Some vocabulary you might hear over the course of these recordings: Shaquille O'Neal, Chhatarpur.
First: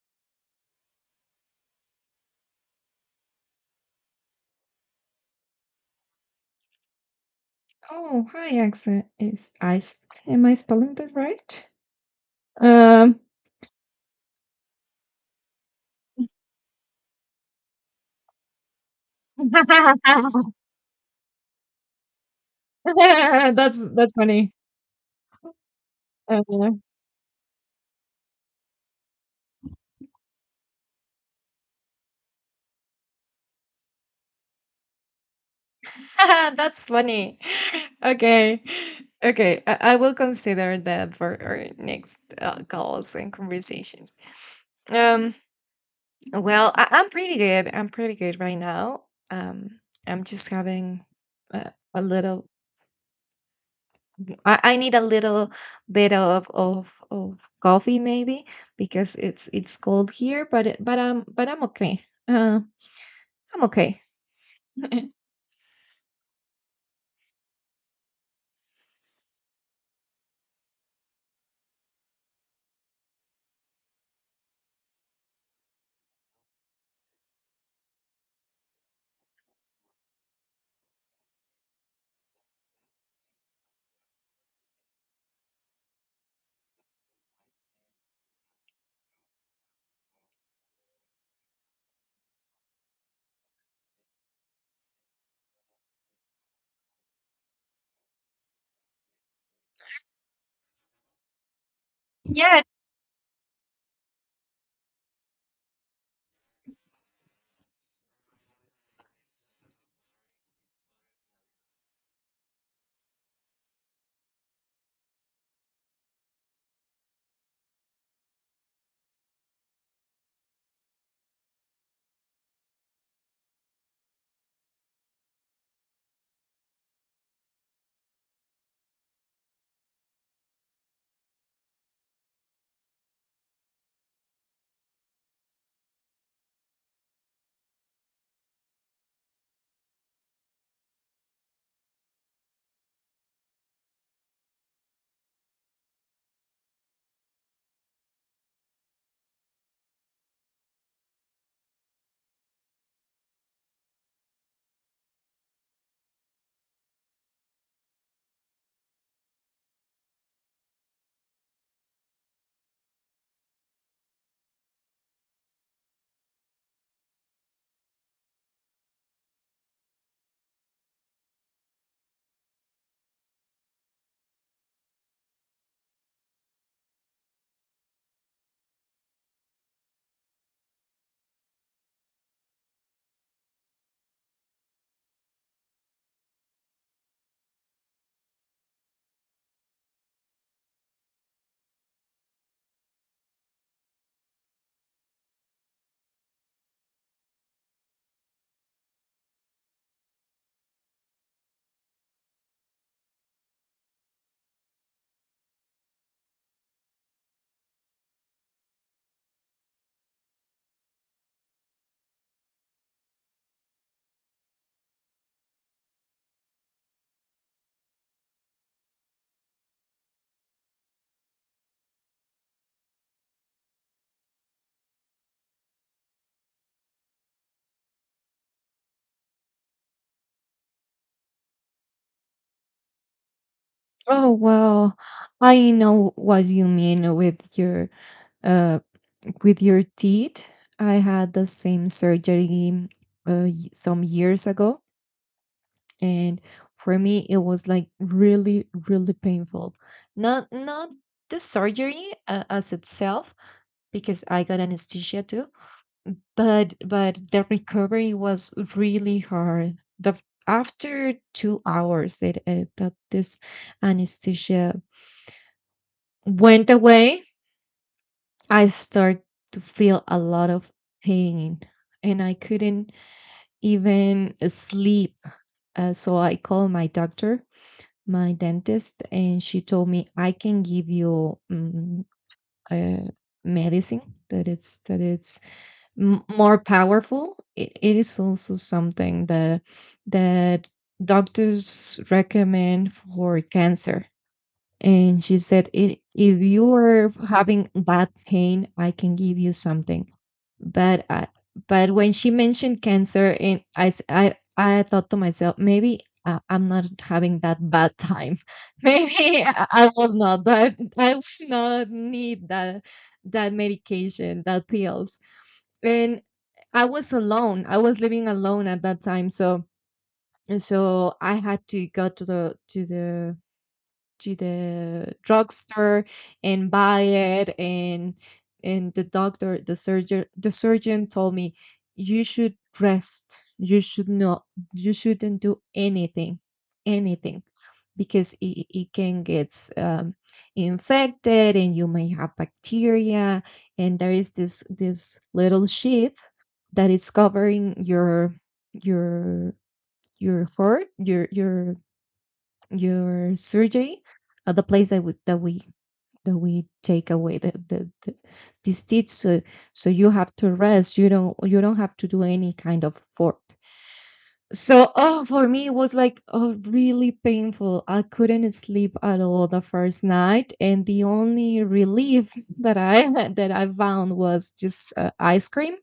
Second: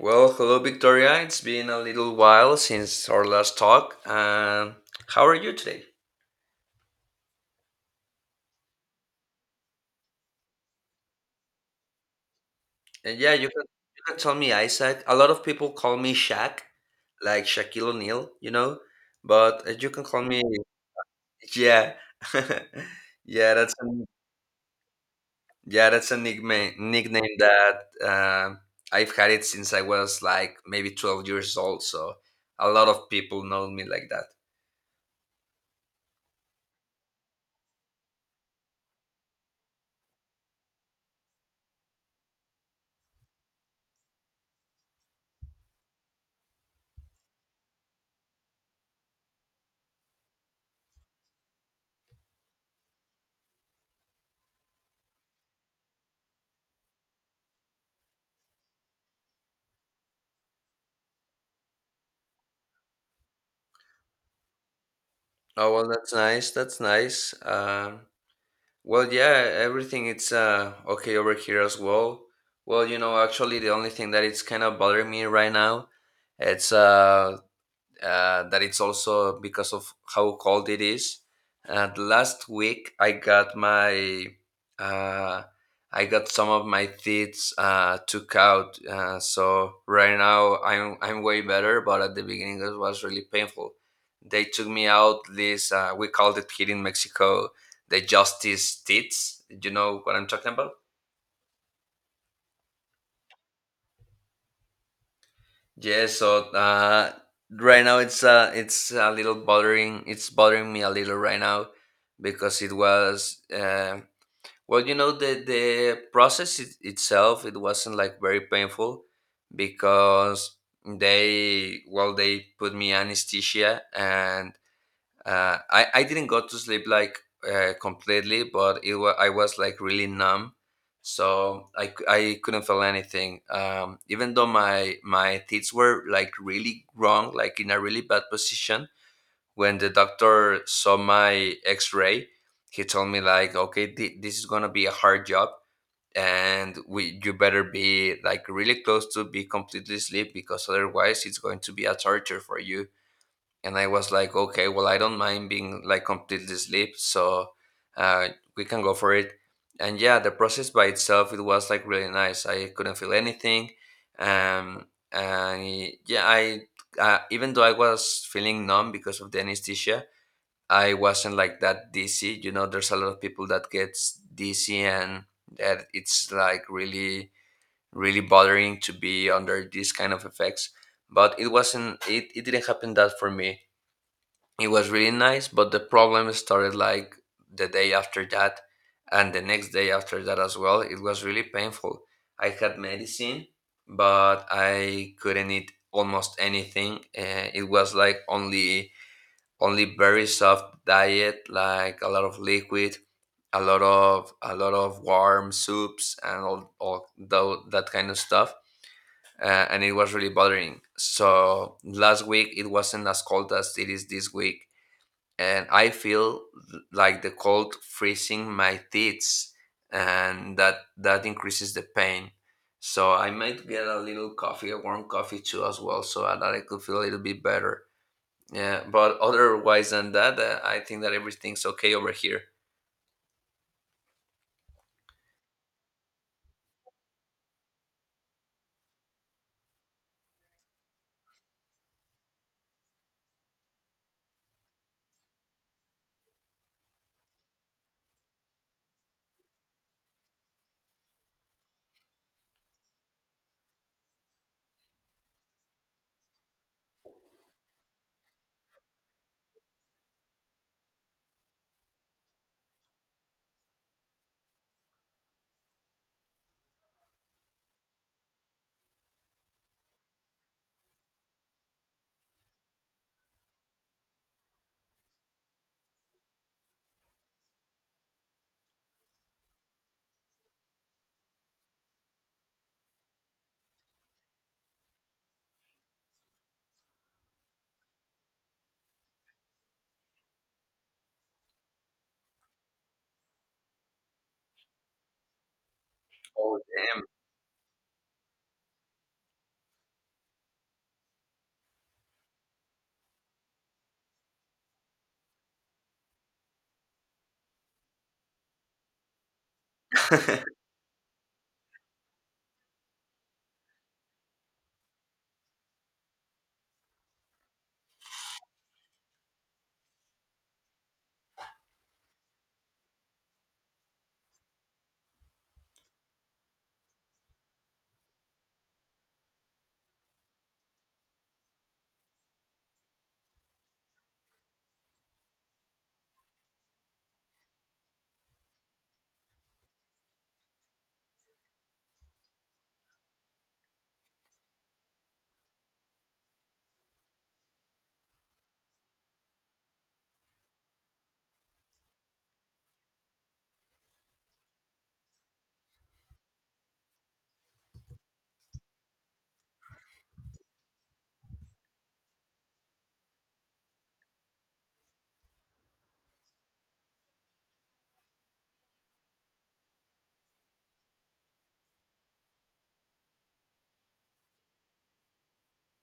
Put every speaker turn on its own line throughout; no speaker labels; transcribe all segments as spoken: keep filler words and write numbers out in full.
Well, hello, Victoria. It's been a little while since our last talk. Um, how are you today?
Oh, hi, accent is ice. Am I spelling that right? Um,
And yeah, you can you can tell me Isaac. A lot of people call me Shaq, like Shaquille O'Neal, you know. But uh, you can call me yeah, yeah. That's
that's
a,
that's funny.
yeah, that's a
Uh,
nickname nickname that um I've had it since I was like maybe twelve years old. So a lot of people know me like that.
that's funny. Okay, okay. I, I will consider that for our next uh, calls and conversations. Um, well, I, I'm pretty good. I'm pretty good right now. Um, I'm just having uh, a little I, I need a little bit of, of of coffee maybe because it's it's cold here, but it- but um but I'm okay. Uh, I'm okay.
Oh well, that's nice. That's nice. Um, Well, yeah, everything it's uh okay over here as well. Well, you know, actually the only thing that it's kind of bothering me right now, it's uh uh, that it's also because of how cold it is. And last week I got my uh, I got some of my teeth uh, took out, uh, so right now I'm I'm way better. But at the beginning it was really painful. They took me out this uh, we called it here in Mexico the justice teeth. You know what I'm talking about? Yes, so uh, right now it's uh, it's a little bothering. It's bothering me a little right now because it was uh, well, you know, the the process it, itself it wasn't like very painful because they well they put me anesthesia and uh, I, I didn't go to sleep like uh, completely but it was I was like really numb so i, c- I couldn't feel anything um, even though my my teeth were like really wrong like in a really bad position when the doctor saw my x-ray he told me like okay thi- this is gonna be a hard job and we you better be like really close to be completely asleep because otherwise it's going to be a torture for you. And I was like, okay, well, I don't mind being like completely asleep, so uh, we can go for it. And yeah, the process by itself, it was like really nice. I couldn't feel anything, um, and yeah, I uh, even though I was feeling numb because of the anesthesia, I wasn't like that dizzy. You know, there's a lot of people that gets dizzy, and that it's like really, really bothering to be under these kind of effects. But it wasn't. It, it didn't happen that for me it was really nice, but the problem started like the day after that and the next day after that as well. It was really painful. I had medicine, but I couldn't eat almost anything. Uh, it was like only only very soft diet, like a lot of liquid, a lot of a lot of warm soups and all, all tho- that kind of stuff uh, and it was really bothering. So last week it wasn't as cold as it is this week, and I feel th- like the cold freezing my teeth, and that that increases the pain. So I might get a little coffee, a warm coffee too, as well, so that I could feel a little bit better. Yeah, but otherwise than that, uh, I think that everything's okay over here.
Oh well, I know what you mean with your uh with your teeth. I had the same surgery uh, y- some years ago, and for me it was like really really painful. Not not the surgery uh, as itself because I got anesthesia too. But but the recovery was really hard. The after two hours that uh, that this anesthesia went away, I start to feel a lot of pain, and I couldn't even sleep. Uh, so I called my doctor, my dentist, and she told me, I can give you mm, uh, medicine that it's that it's m- more powerful. it, it is also something that that doctors recommend for cancer. And she said, "I- "If
Oh
you're having bad pain, I can give you something." But I, but when she mentioned cancer, and I, s- I, I thought to myself, maybe uh, I'm not having that bad time. Maybe I I will not,
damn.
that I will not need that that medication, that pills. And I was alone. I was living alone at that time, so so I had to go to the to the to the drugstore and buy it. and and the doctor, the surgeon, the surgeon told me, you should rest. You should not, you shouldn't do anything, anything, because it, it can get um, infected and you may have bacteria. And there is this this little sheath that is covering your your your heart your your your surgery at the place that we that we that we take away the the, the these teeth. So so you have to rest. You don't, you don't have to do any kind of effort. So oh for me it was like oh really painful. I couldn't sleep at all the first night, and the only relief that I that I found was just uh, ice cream.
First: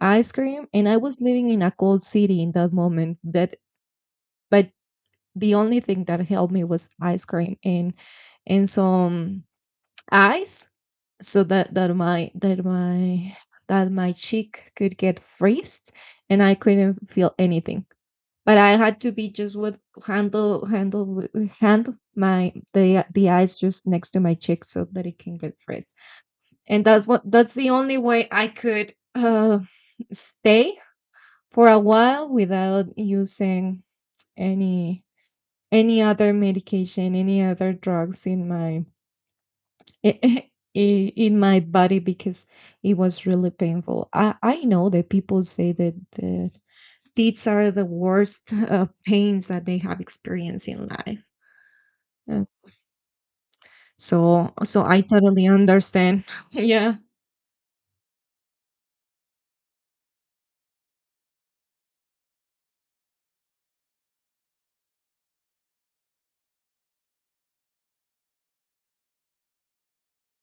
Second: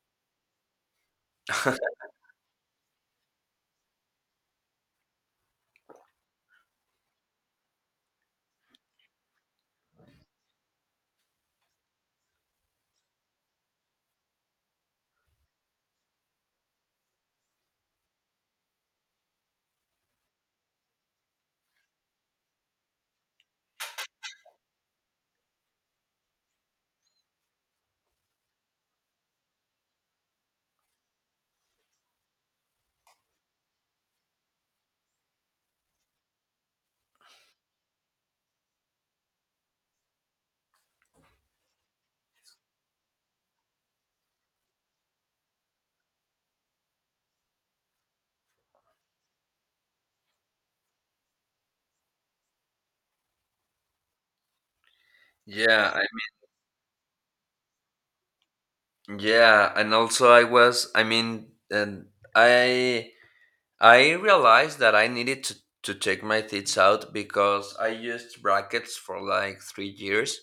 Ice cream. And I was living in a cold city in that moment that, but the only thing that helped me was ice cream and and some ice, so that that my that my that my cheek could get freezed, and I couldn't feel anything. But I had to be just with handle handle with- hand my the the ice just next to my cheek so that it can get freeze. And that's what, that's the only way I could uh, stay for a while without using any any other medication, any other drugs in my i- in my body because it was really painful. I I know that people say that the these are the worst uh, pains that they have experienced in life. Uh, So so I totally
yeah, I,
understand. Yeah.
yeah, and also I was, I mean, and I I realized that I needed to, to take my teeth out because I used brackets for like three years,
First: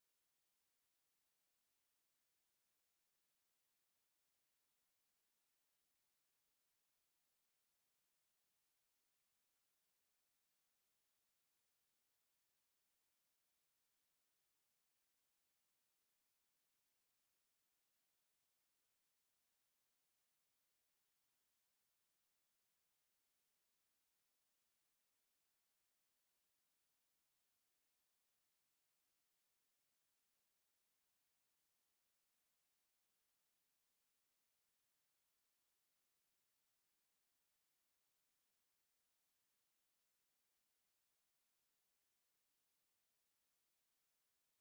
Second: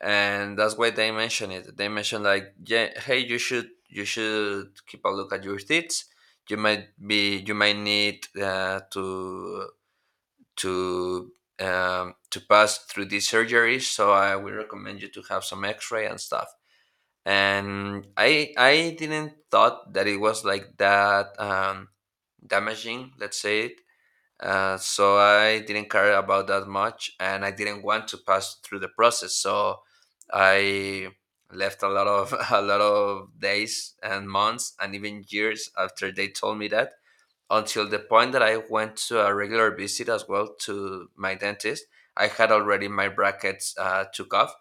and that's why they mentioned it. They mentioned like, yeah, hey, you should you should keep a look at your teeth. You might be you might need uh, to to um, to pass through these surgeries. So I would recommend you to have some X-ray and stuff. And I I didn't thought that it was like that um, damaging. Let's say uh, so I didn't care about that much, and I didn't want to pass through the process. So I left a lot of a lot of days and months and even years after they told me that until the point that I went to a regular visit as well to my dentist. I had already my brackets uh, took off,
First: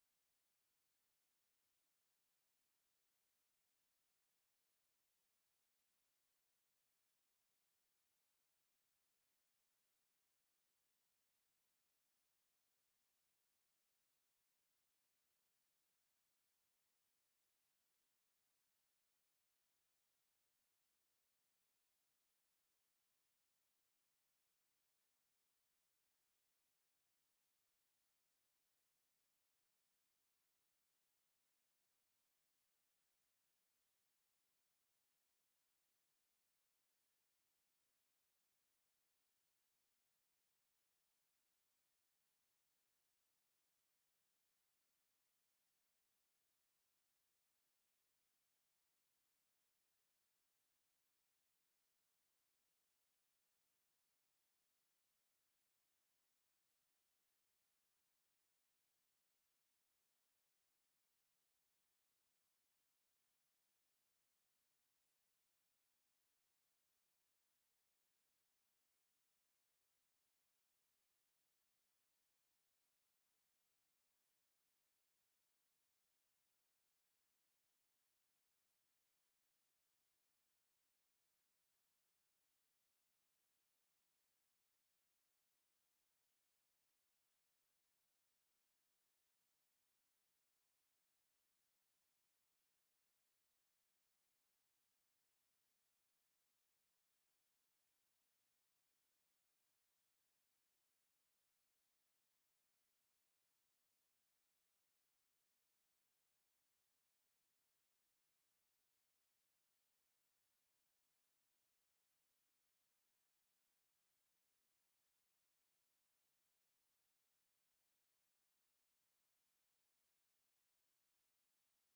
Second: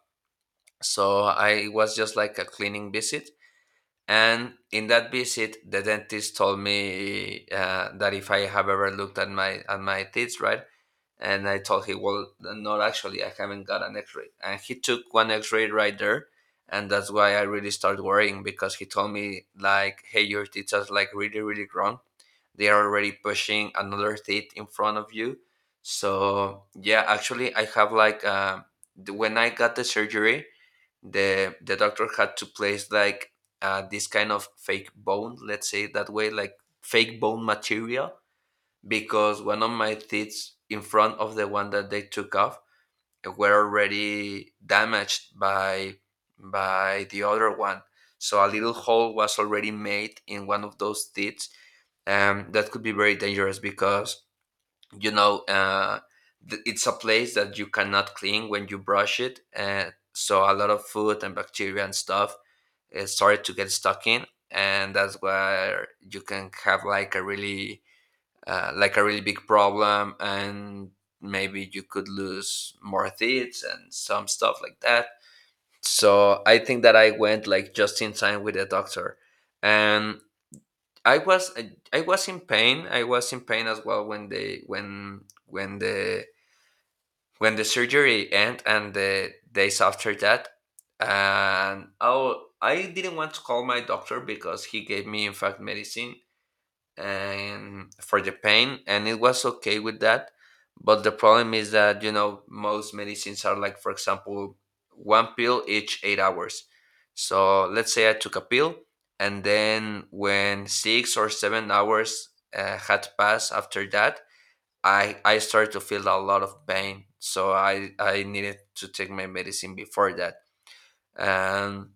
so I it was just like a cleaning visit. And in that visit, the dentist told me uh, that if I have ever looked at my at my teeth, right, and I told him, well, not actually, I haven't got an x ray. And he took one x ray right there. And that's why I really started worrying because he told me, like, hey, your teeth are like really, really grown. They are already pushing another teeth in front of you. So, yeah, actually, I have like, uh, the- when I got the surgery, the, the doctor had to place like uh, this kind of fake bone, let's say it that way, like fake bone material because one of my teeth in front of the one that they took off were already damaged by by the other one. So a little hole was already made in one of those teeth. Um, that could be very dangerous because you know uh, th- it's a place that you cannot clean when you brush it, and so a lot of food and bacteria and stuff uh, started to get stuck in, and that's where you can have like a really uh, like a really big problem and maybe you could lose more teeth and some stuff like that. So I think that I went like just in time with the doctor. And i was i I was in pain. I was in pain as well when they when when the when the surgery end and the days after that. And oh I didn't want to call my doctor because he gave me in fact medicine and for the pain and it was okay with that. But the problem is that you know most medicines are like for example one pill each eight hours. So let's say I took a pill and then when six or seven hours uh, had passed after that i i started to feel a lot of pain so i i needed to take my medicine before that. Um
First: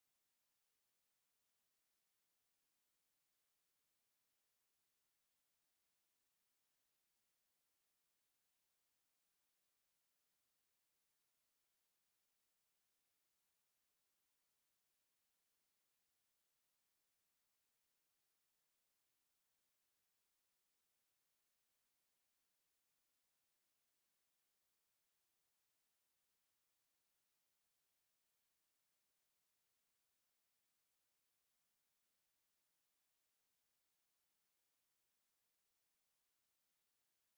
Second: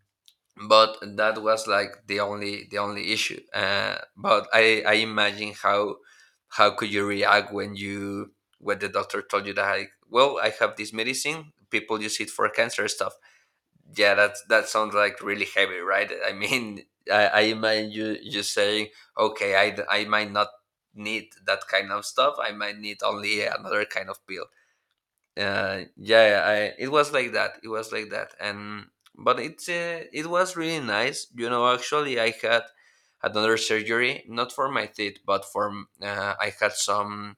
but that was like the only the only issue uh, but i i imagine how how could you react when you when the doctor told you that like well I have this medicine people use it for cancer stuff. Yeah that's that sounds like really heavy right. I mean i, I imagine you you saying okay I I might not need that kind of stuff. I might need only another kind of pill. uh yeah yeah, I it was like that. It was like that. And but it's uh, it was really nice you know actually I had another surgery not for my teeth but for m- uh, I had some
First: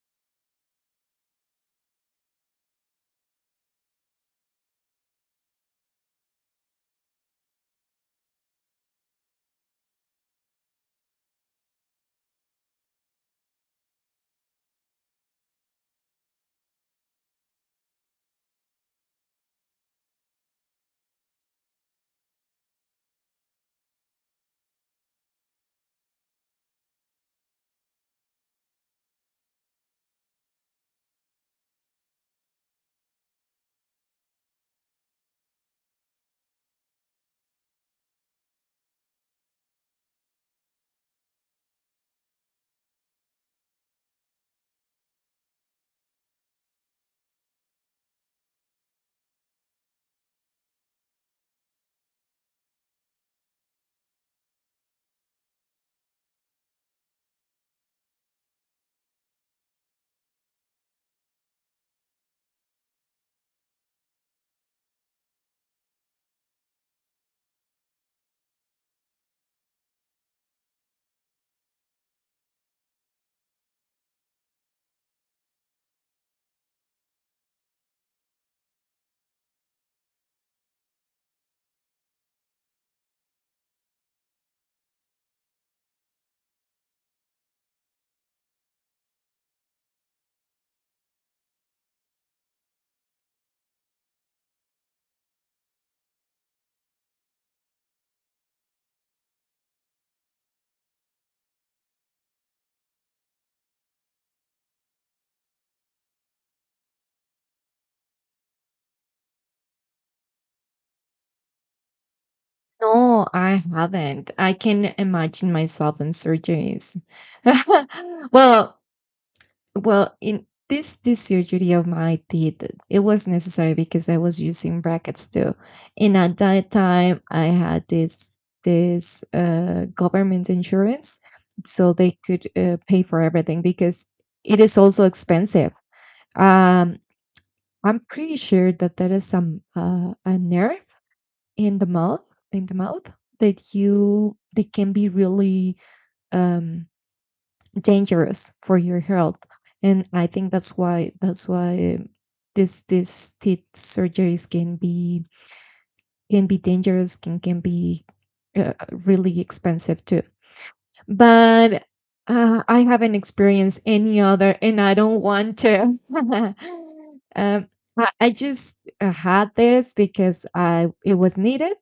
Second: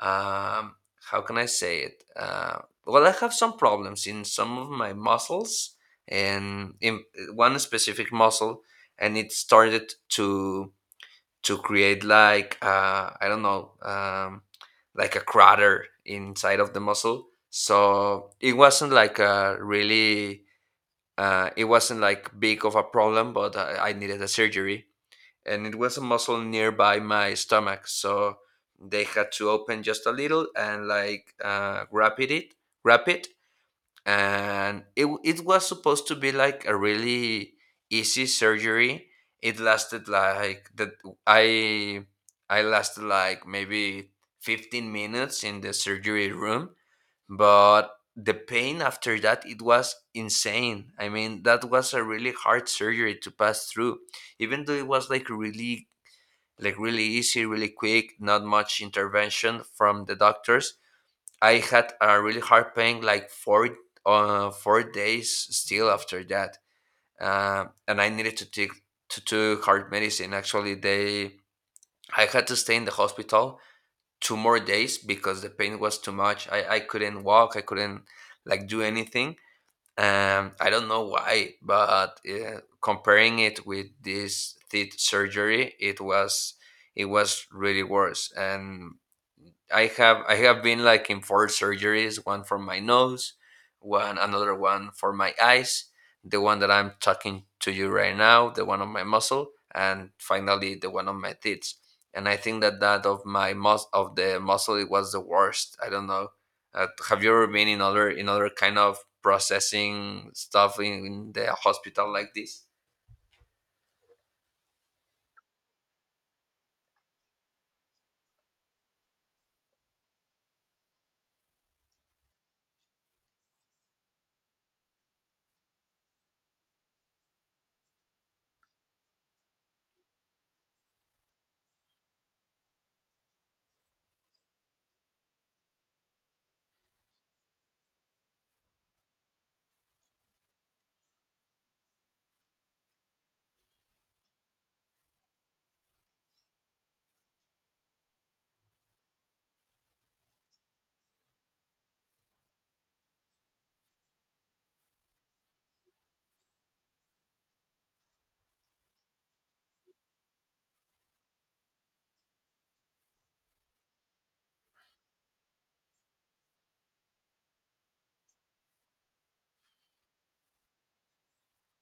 um how can I say it uh well I have some problems in some of my muscles and in one specific muscle. And it started to to create like uh, I don't know, um, like a crater inside of the muscle. So it wasn't like a really, uh, it wasn't like big of a problem, but I, I needed a surgery, and it was a muscle nearby my stomach. So they had to open just a little and like uh, wrap it, it- wrap it, and it w- it was supposed to be like a really easy surgery. It lasted like that. I I lasted like maybe fifteen minutes in the surgery room, but the pain after that it was insane. I mean, that was a really hard surgery to pass through, even though it was like really like really easy, really quick, not much intervention from the doctors. I had a really hard pain like four uh, four days still after that, uh, and I needed to take to took hard medicine. Actually, they I had to stay in the hospital two more days because the pain was too much. I I couldn't walk. I couldn't like do anything. Um, I don't know why, but uh, comparing it with this teeth surgery, it was it was really worse. And I have I have been like in four surgeries, one for my nose, one another one for my eyes, the one that I'm talking to you right now, the one on my muscle, and finally the one on my teeth. And I think that that of my mus- of the muscle it was the worst. I don't know. Uh, have you ever been in other in other kind of processing stuff in, in the hospital like this?
No, I haven't. I can imagine myself in surgeries. Well, well, in this this surgery of my teeth, it was necessary because I was using brackets too. And at that time, I had this this uh, government insurance, so they could uh, pay for everything because it is also expensive. Um, I'm pretty sure that there is some uh, a nerve in the mouth in the mouth that you, that can be really um, dangerous for your health. And I think that's why that's why this this teeth surgeries can be, can be dangerous, can can be uh, really expensive too. But uh, I haven't experienced any other, and I don't want to. um, I, I just uh, had this because I, it was needed.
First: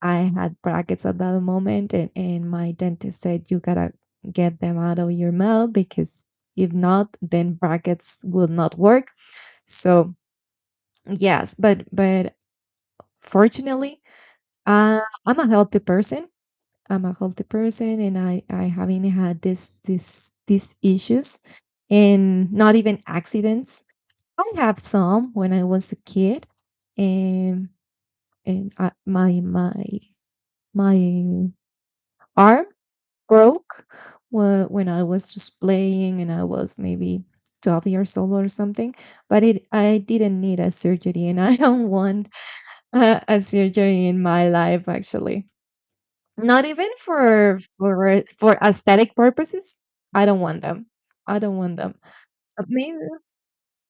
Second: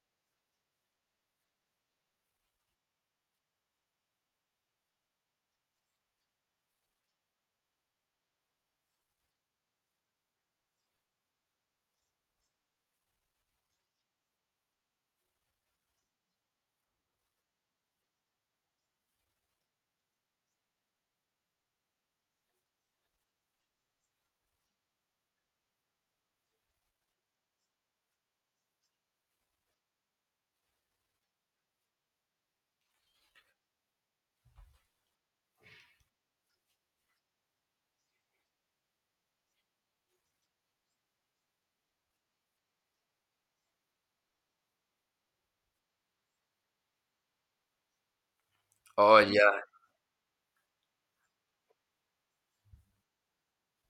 I had brackets at that moment, and, and my dentist said, you gotta get them out of your mouth, because if not, then brackets will not work. So, yes, but, but fortunately, uh, I'm a healthy person. I'm a healthy person, and I, I haven't had this, this, these issues, and not even accidents. I have some when I was a kid, and and I, my my my arm broke whe- when I was just playing, and I was maybe twelve years old or something. But it, I didn't need a surgery, and I don't want uh, a surgery in my life. Actually, not even for for for aesthetic
Oh yeah.
purposes. I don't want them. I don't want them. Uh, Maybe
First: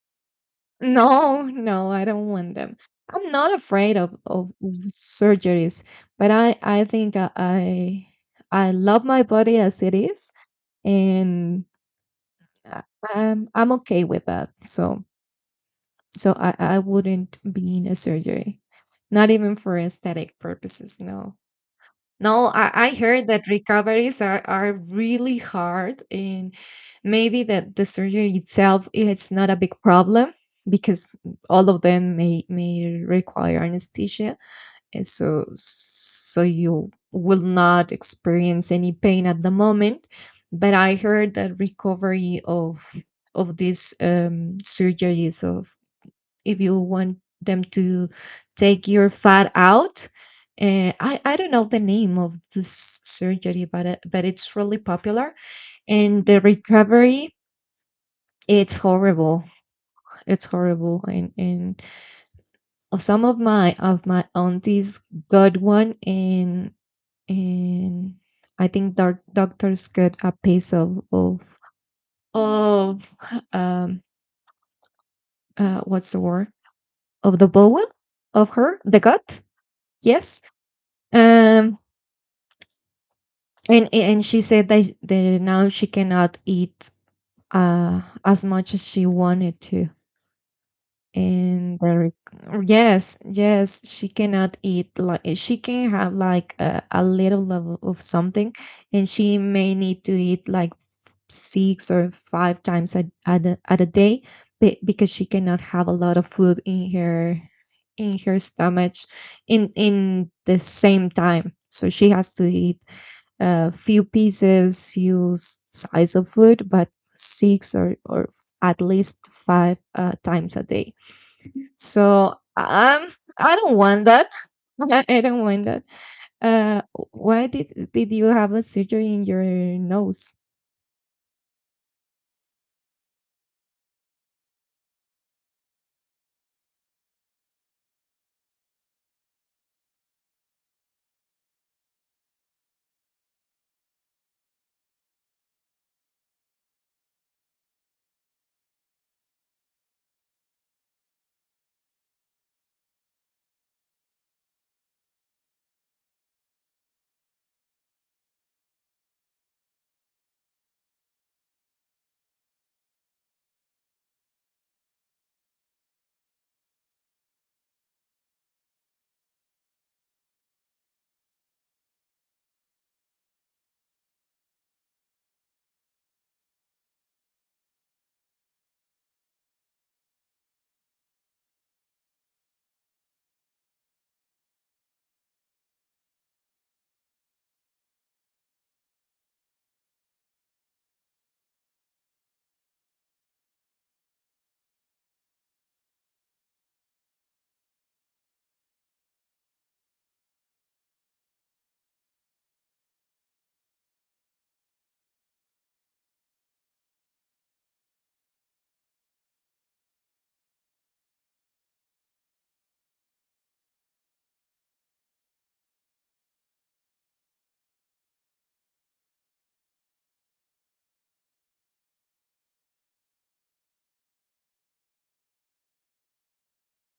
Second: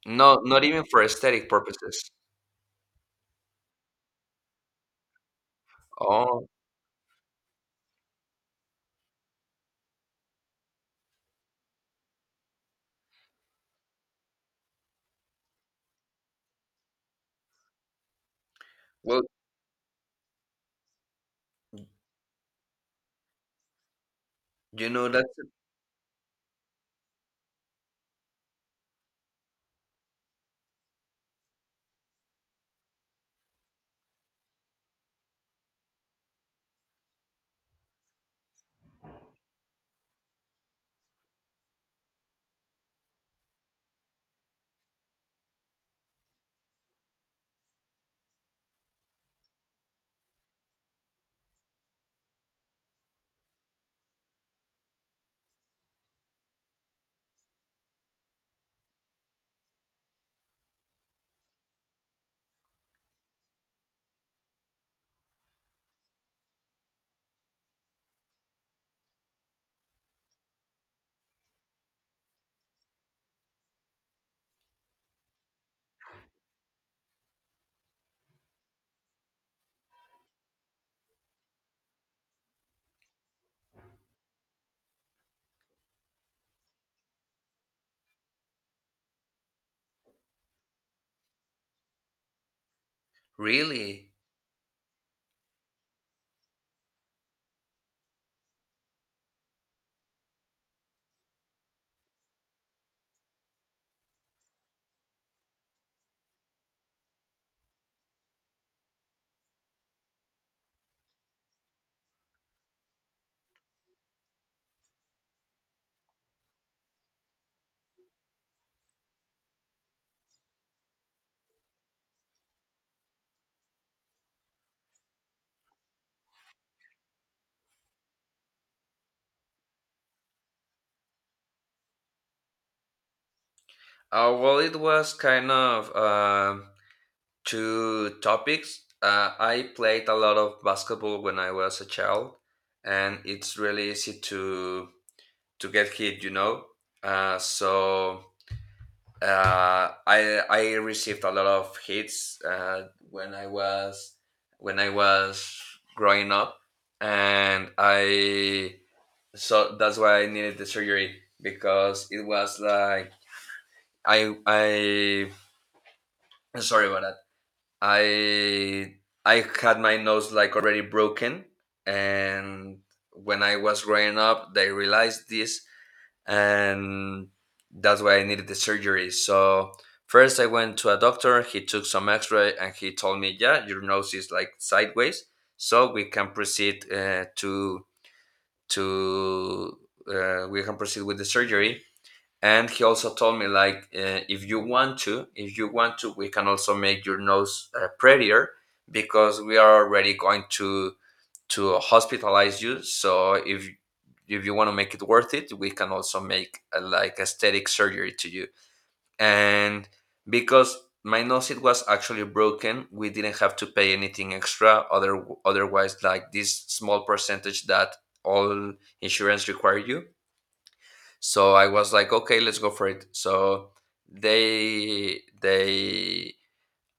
No, not even for
no,
aesthetic
no, I
purposes.
don't want them. I'm not afraid of, of surgeries, but
Oh,
I, I think I I I love my body as it is, and I- I'm I'm okay with that. So so I I wouldn't be in a surgery,
well,
not even for aesthetic purposes. No, no. I I heard that recoveries are are
you know that's
really hard, and maybe that the surgery itself is not a big problem because all of them may may require anesthesia, and so so you will not experience any pain at the moment. But I heard that recovery of of these um surgeries of, if you want them to take your fat out, uh, I, I don't know the name of this surgery, but it, but it's really popular. And the recovery, it's horrible. It's horrible. and and some of my, of my aunties got one. and And I think, doc- doctors get a piece of of of um uh what's the word, of the bowel, of her, the gut, yes. um and and she said that, that now she cannot eat uh as much as she wanted to. And there, yes, yes, she
really.
cannot eat like, she can have like a, a little level of something. And she may need to eat like six or five times a, at, a, at a day, be- because she cannot have a lot of food in her, in her stomach, in in the same time. So she has to eat a few pieces, few s- size of food, but six or or at least five uh, times a day. So um I don't want that. i I don't want that. uh why did did you have a surgery in your nose?
Uh, well, it was kind of um two topics. Uh, I played a lot of basketball when I was a child, and it's really easy to to get hit, you know. Uh, so uh, I I received a lot of hits uh, when I was when I was growing up, and I so that's why I needed the surgery because it was like I I sorry about that I I had my nose like already broken, and when I was growing up, they realized this, and that's why I needed the surgery. So first, I went to a doctor. He took some X-ray, and he told me, "Yeah, your nose is like sideways, so we can proceed uh, to to uh, we can proceed with the surgery." And he also told me like uh, if you want to if you want to we can also make your nose uh, prettier, because we are already going to to hospitalize you. So if if you want to make it worth it, we can also make a, like aesthetic surgery to you. And because my nose it was actually broken, we didn't have to pay anything extra, other otherwise like this small percentage that all insurance require you. So I was like, okay, let's go for it. So they they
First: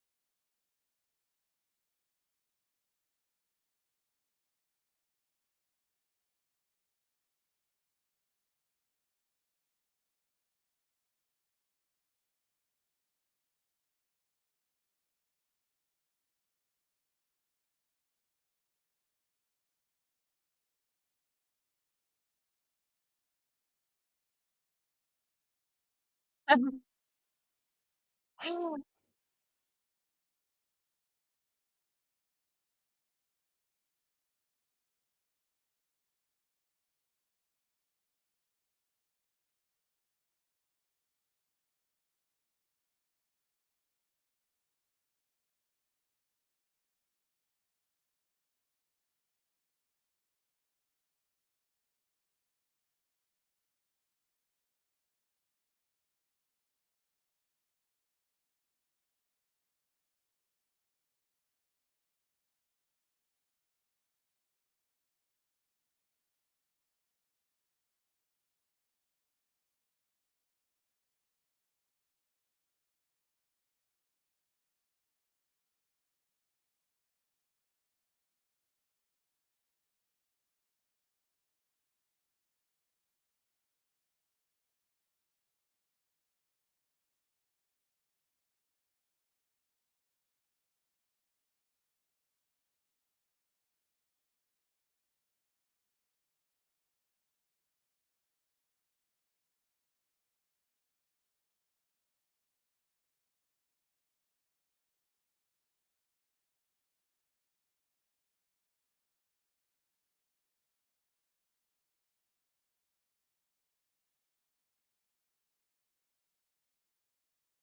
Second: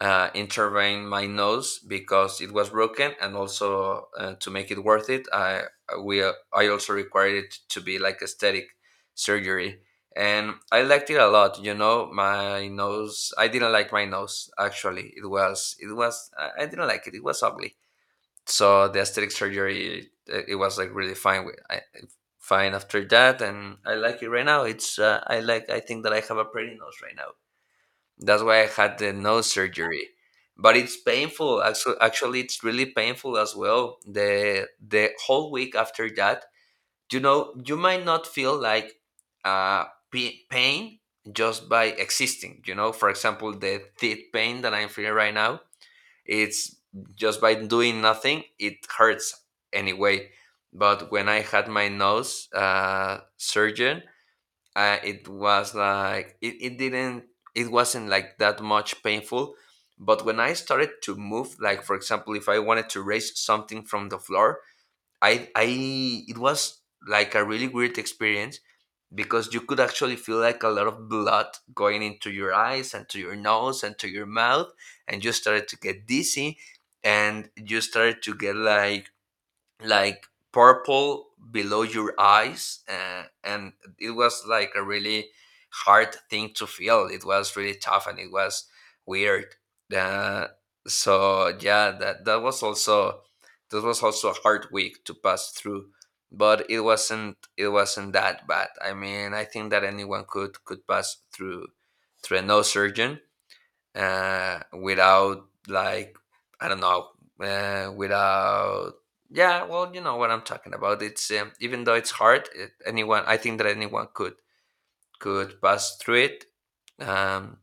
uh, intervened my nose because it was broken, and also uh, to make it worth it, I we uh, I also required it to be like aesthetic surgery, and I liked it a lot. You know, my nose. I didn't like my nose actually. It was it was I I didn't like it. It was ugly, so the aesthetic surgery it, it was like really fine with I, fine after that. And I like it right now. It's uh, i like I think that I have a pretty nose right now. That's why I had the nose surgery. But it's painful actually, actually it's really painful as well, the the whole week after that. You know, you might not feel like uh pa- pain just by existing, you know, for example the teeth pain that I'm feeling right now. It's just by doing nothing, it hurts. Anyway, but when I had my nose uh, surgeon, uh, it was like it, it didn't, it wasn't like that much painful. But when I started to move, like for example if I wanted to raise something from the floor, I I it was like a really weird experience, because you could actually feel like a lot of blood going into your eyes and to your nose and to your mouth. And you started to get dizzy, and you started to get like like purple below your eyes, uh, and it was like a really hard thing to feel. It was really tough, and it was weird. Uh, so yeah, that that was also, that was also a hard week to pass through. But it wasn't it wasn't that bad. I mean, I think that anyone could could pass through, through a nose surgeon, uh, without like I don't know, uh, without yeah. Well, you know what I'm talking about. It's um, even though it's hard, it, anyone, I think that anyone could could pass through it. Um,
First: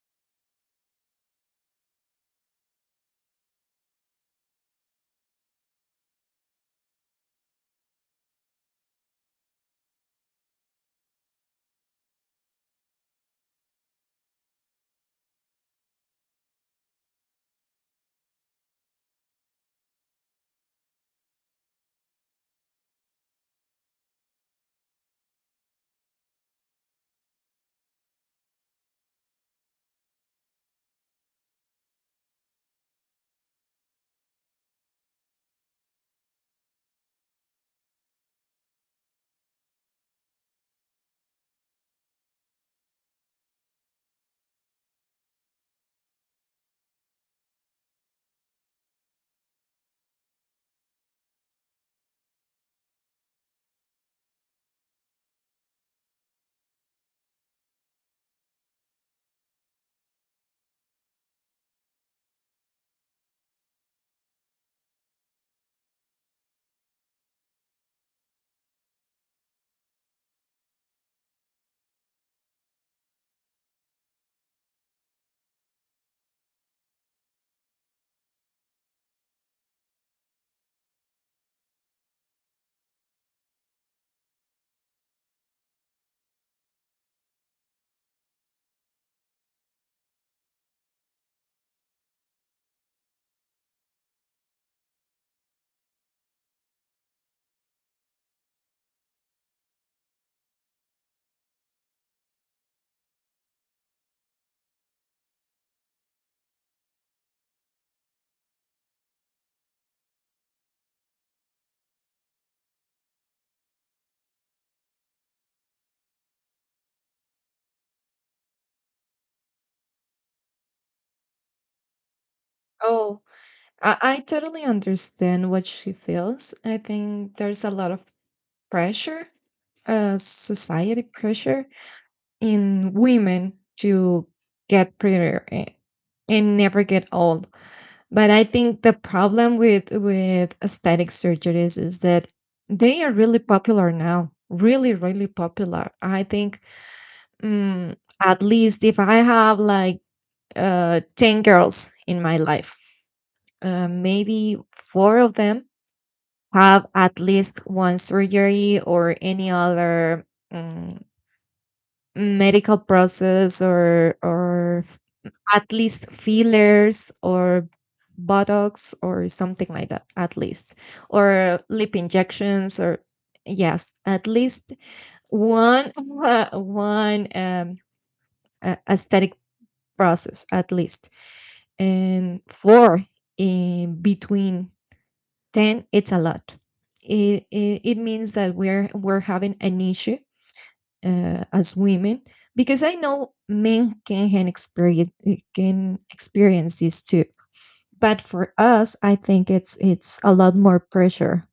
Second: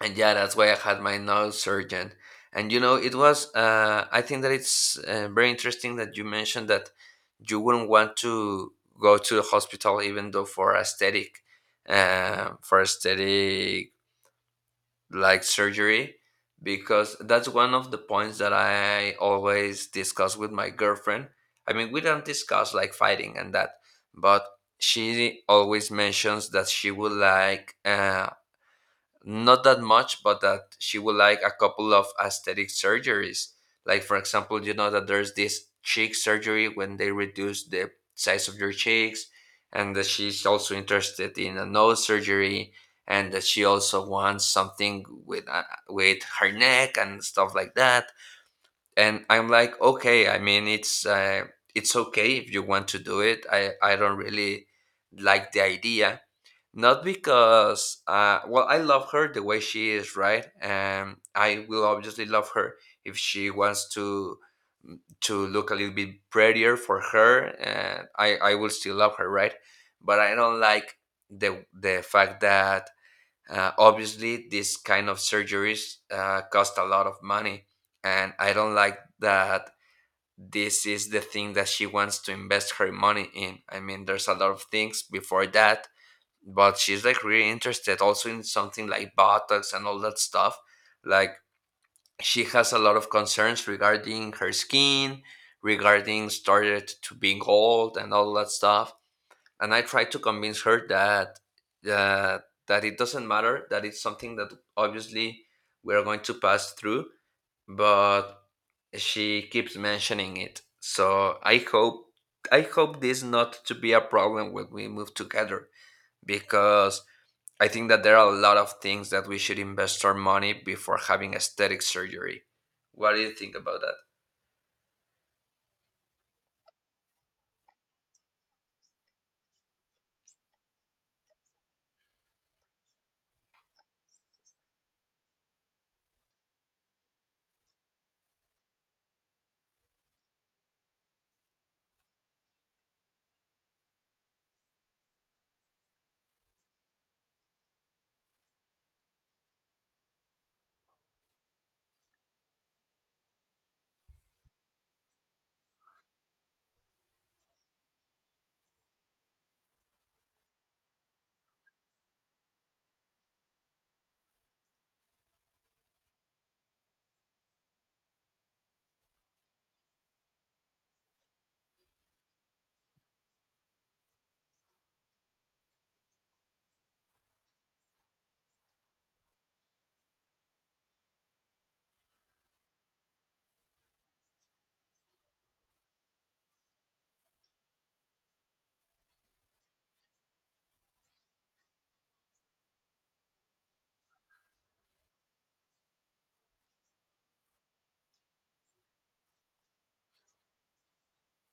and yeah, that's why I had my nose surgeon. And you know, it was. Uh, I think that it's uh, very interesting that you mentioned that you wouldn't want to go to the hospital, even though for aesthetic, uh, for aesthetic like surgery, because that's one of the points that I always discuss with my girlfriend. I mean, we don't discuss like fighting and that, but she always mentions that she would like uh, not that much, but that she would like a couple of aesthetic surgeries. Like for example, you know that there's this cheek surgery when they reduce the size of your cheeks, and that she's also interested in a nose surgery, and that she also wants something with uh, with her neck and stuff like that. And I'm like, okay, I mean, it's uh, it's okay if you want to do it. I I don't really like the idea, not because, uh, well, I love her the way she is, right? And I will obviously love her if she wants to mm, to look a little bit prettier for her, and I I will still love her, right? But I don't like the the fact that uh, obviously this kind of surgeries uh, cost a lot of money, and I don't like that this is the thing that she wants to invest her money in. I mean, there's a lot of things before that, but she's like really interested also in something like botox and all that stuff, like she has a lot of concerns regarding her skin, regarding started to being old and all that stuff. And I try to convince her that uh, that it doesn't matter, that it's something that obviously we're going to pass through. But she keeps mentioning it, so i hope i hope this not to be a problem when we move together, because I think that there are a lot of things that we should invest our money before having aesthetic surgery. What
Oh,
do you think about that?
I, I totally understand what she feels. I think there's a lot of pressure, uh, society pressure in women to get prettier a- and never get old. But I think the problem with with aesthetic surgeries is that they are really popular now. Really, really popular. I think mm, at least if I have like uh, ten girls in my life, uh, maybe four of them have at least one surgery or any other um, medical process, or or at least fillers, or botox, or something like that, at least, or lip injections, or yes, at least one one um, a- aesthetic process, at least. And four in between, then it's a lot. It, it, it means that we're we're having an issue uh, as women, because I know men can, can experience, can experience this too, but for us, I think it's it's a lot more pressure.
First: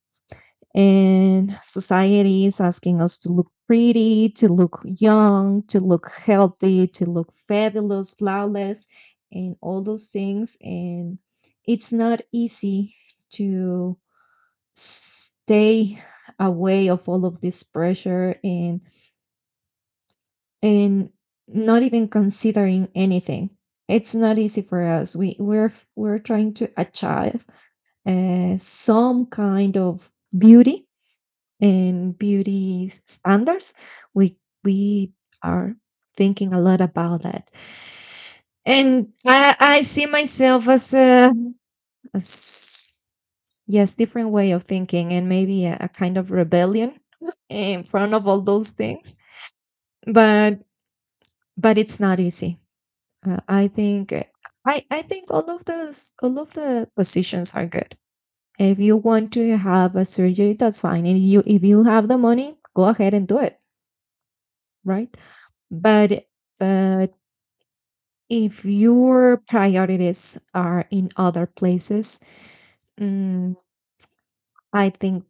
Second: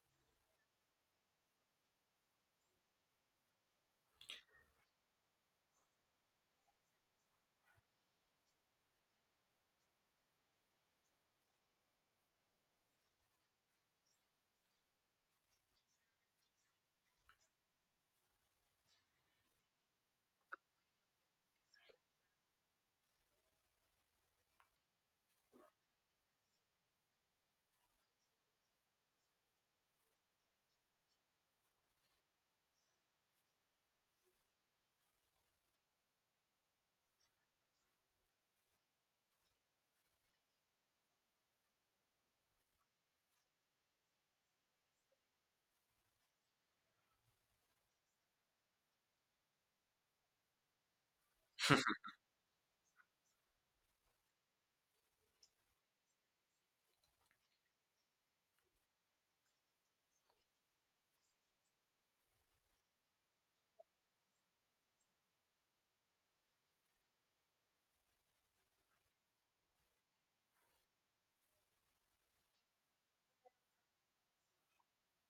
And society is asking us to look pretty, to look young, to look healthy, to look fabulous, flawless, and all those things, and it's not easy to stay away of all of this pressure, and and not even considering anything. It's not easy for us. We we're we're trying to achieve uh, some kind of beauty and beauty s- standards. we we are thinking a lot about that. And i i see myself as a as, yes, different way of thinking, and maybe a, a kind of rebellion in front of all those things. But but it's not easy. Uh, I think uh, I I think all of those, all of the positions are good. If you want to have a surgery, that's fine. And you, if you have the money, go ahead and do it, right? But but if your priorities are in other places, mm, I think,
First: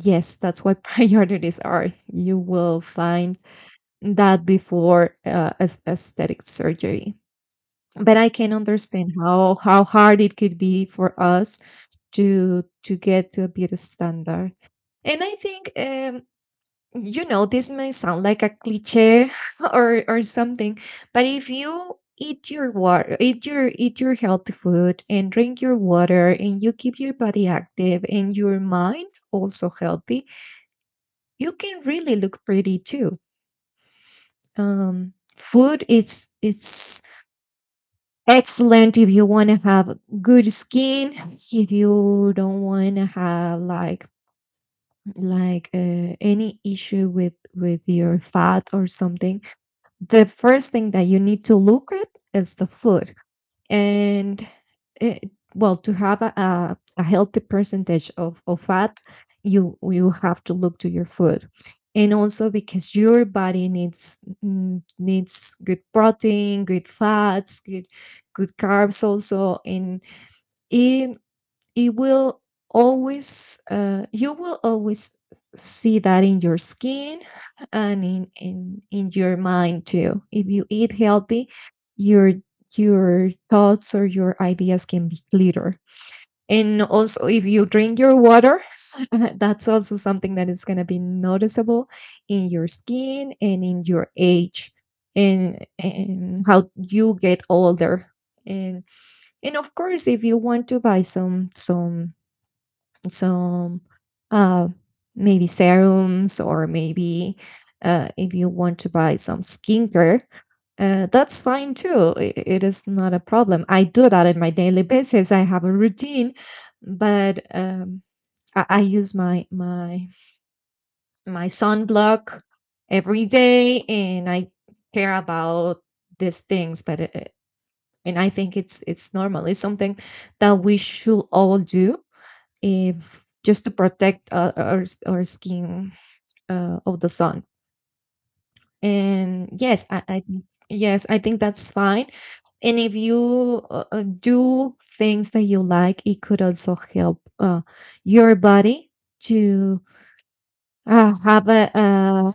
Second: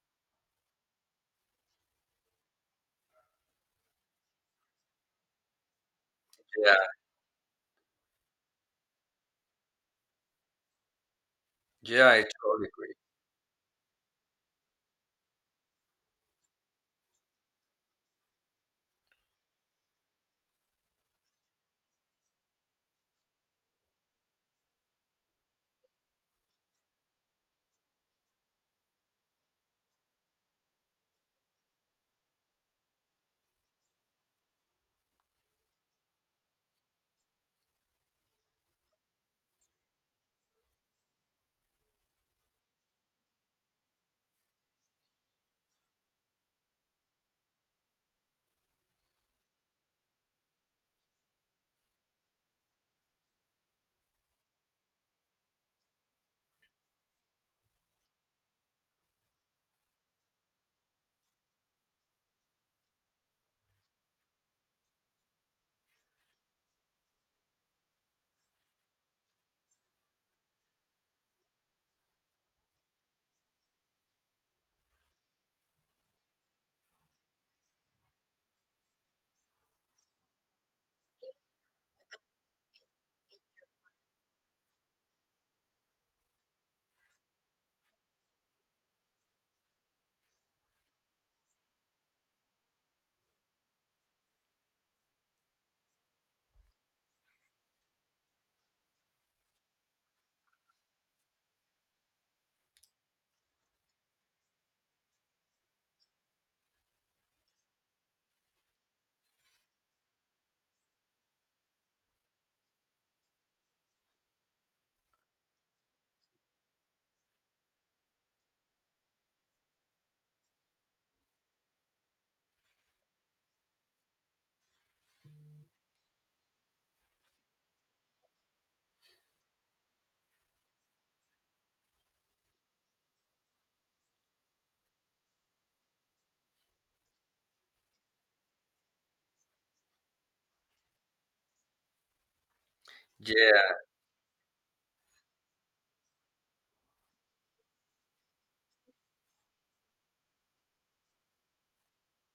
yes, that's what priorities are. You will find that before uh, as- aesthetic surgery. But I can understand how how hard it could be for us
Yeah, yeah, I
to
totally agree.
to get to a beauty standard. And I think um, you know, this may sound like a cliche or or something, but if you eat your water, eat your, eat your healthy food, and drink your water, and you keep your body active and your mind also healthy, you can really look pretty too. Um, food, it's it's excellent. If you want to have good skin, if you don't want to have like like uh, any issue with with your fat or something, the first thing that you need to look at is the food. And it, well, to have a, a, a healthy percentage of, of fat, you you have to look to your food. And also because your body needs mm, needs good protein, good fats, good good carbs also. And it it will always uh, you will always see that in your skin, and in, in in your mind too. If you eat healthy, your your thoughts or your ideas can be clearer. And also if you drink your water, that's also something that is going to be noticeable in your skin and in your age, and, and how you get older. and and of course if you want to buy some some some uh, maybe serums, or maybe uh, if you want to buy some skincare, uh, that's fine too. I- it is not a problem. I do that in my daily basis. I have a routine. But um, I, I use my my my sunblock every day, and I care about these things. But it, it- and I think it's it's normal. It's something that we should all do, if just to protect uh, our our skin uh, of the sun. And yes, I, I yes, I think that's fine. And if you
Yeah,
uh, uh, do things that you like, it could also help uh, your body to uh, have a uh,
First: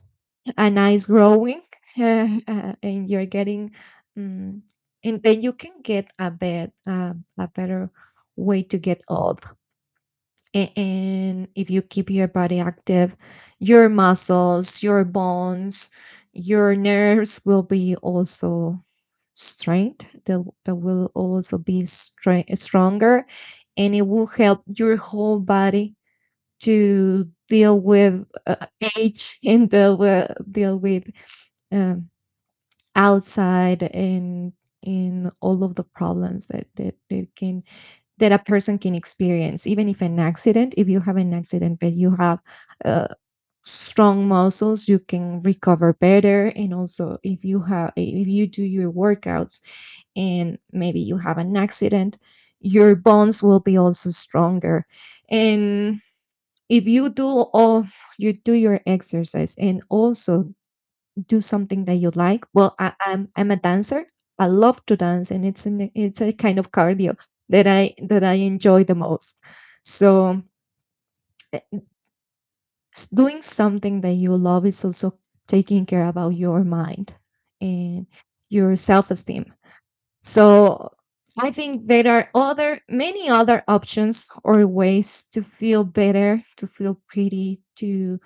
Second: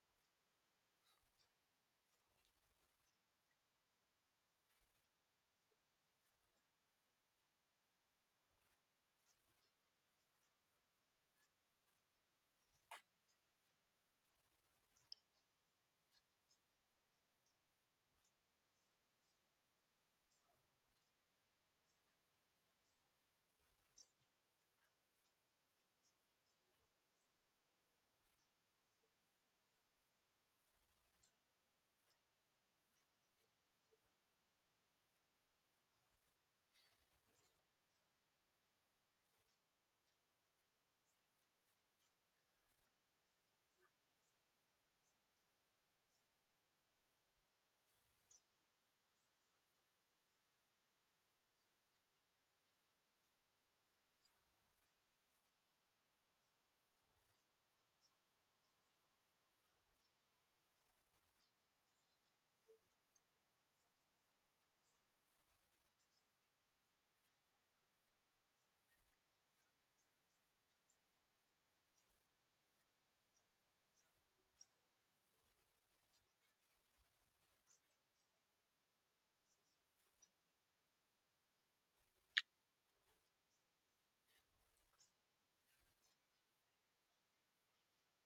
a nice growing, uh, uh, and you're getting, um, and then you can get a bed uh, a better way to get old. A- and if you keep your body active, your muscles, your bones, your nerves will be also straight. they, they will also be straight, stronger, and it will help your whole body to deal with uh, age, and deal with, deal with um, outside, and in all of the problems that, that, that can, that a person can experience. Even if an accident, if you have an accident, but you have uh, strong muscles, you can recover better. And also if you have, if you do your workouts, and maybe you have an accident, your bones will be also stronger. And if you do all, you do your exercise, and also do something that you like. Well, I, I'm I'm a dancer. I love to dance, and it's an, it's a kind of cardio that I, that I enjoy the most. So eh, s- doing something that you love is also taking care about your mind and your self esteem. So I think there are other, many other options or ways to feel better, to feel pretty, to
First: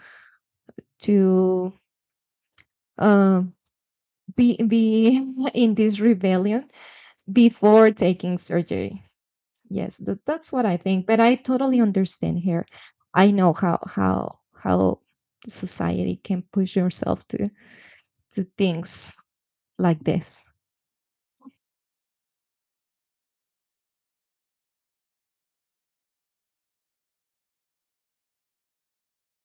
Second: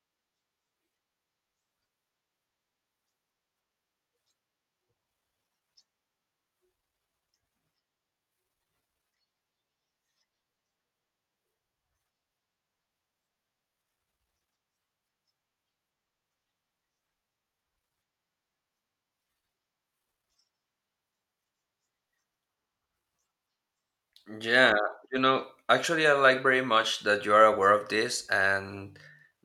to um, be be in this rebellion before taking surgery. Yes, that, that's what I think. But I totally understand here. I know how how how society can push yourself to to things like this.
yeah. You know, actually, I like very much that you are aware of this and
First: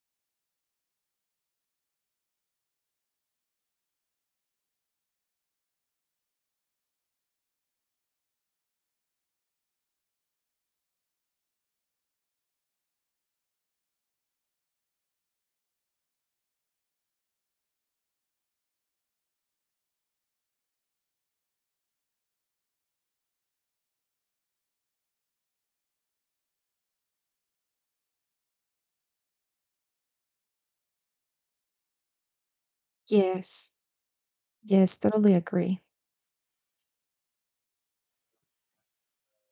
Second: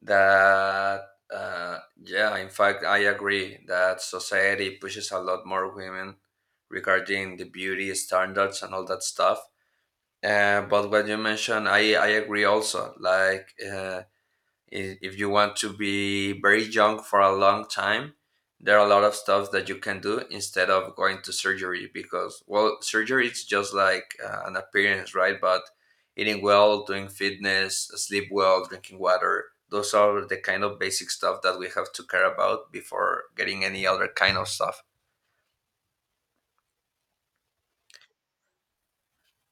that, uh, yeah, in fact, I agree that society pushes a lot more women regarding the beauty standards and all that stuff. Uh, but what you mentioned, I, I agree also. Like, uh, i- if you want to be very young for a long time, there are a lot of stuff that you can do instead of going to surgery, because well surgery is just like uh, an appearance, right? But eating well, doing fitness, sleep well, drinking water, those are the kind of basic stuff that we have to care about before getting
Yes,
any other kind of stuff.
yes, totally agree.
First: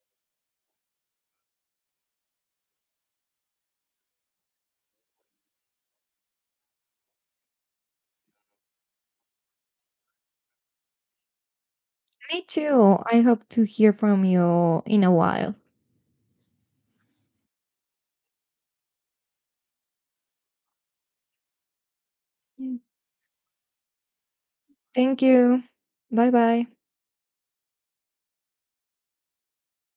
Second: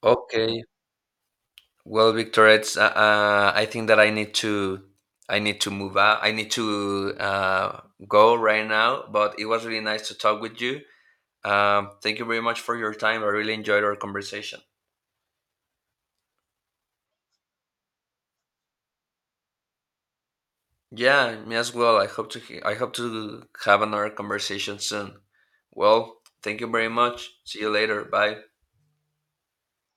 Okay. Well, Victor, it's uh, uh, I think that I need to I need to move out. I need to uh, go right now. But it was really nice to talk with you. Um, thank you very
Me
much for your
too. I
time. I
hope
really
to
enjoyed
hear
our
from
conversation.
you in a while.
Yeah, me as well. I hope to he- I
Yeah.
hope to have another conversation soon.
Thank you.
Well,
Bye
thank
bye.
you very much. See you later. Bye.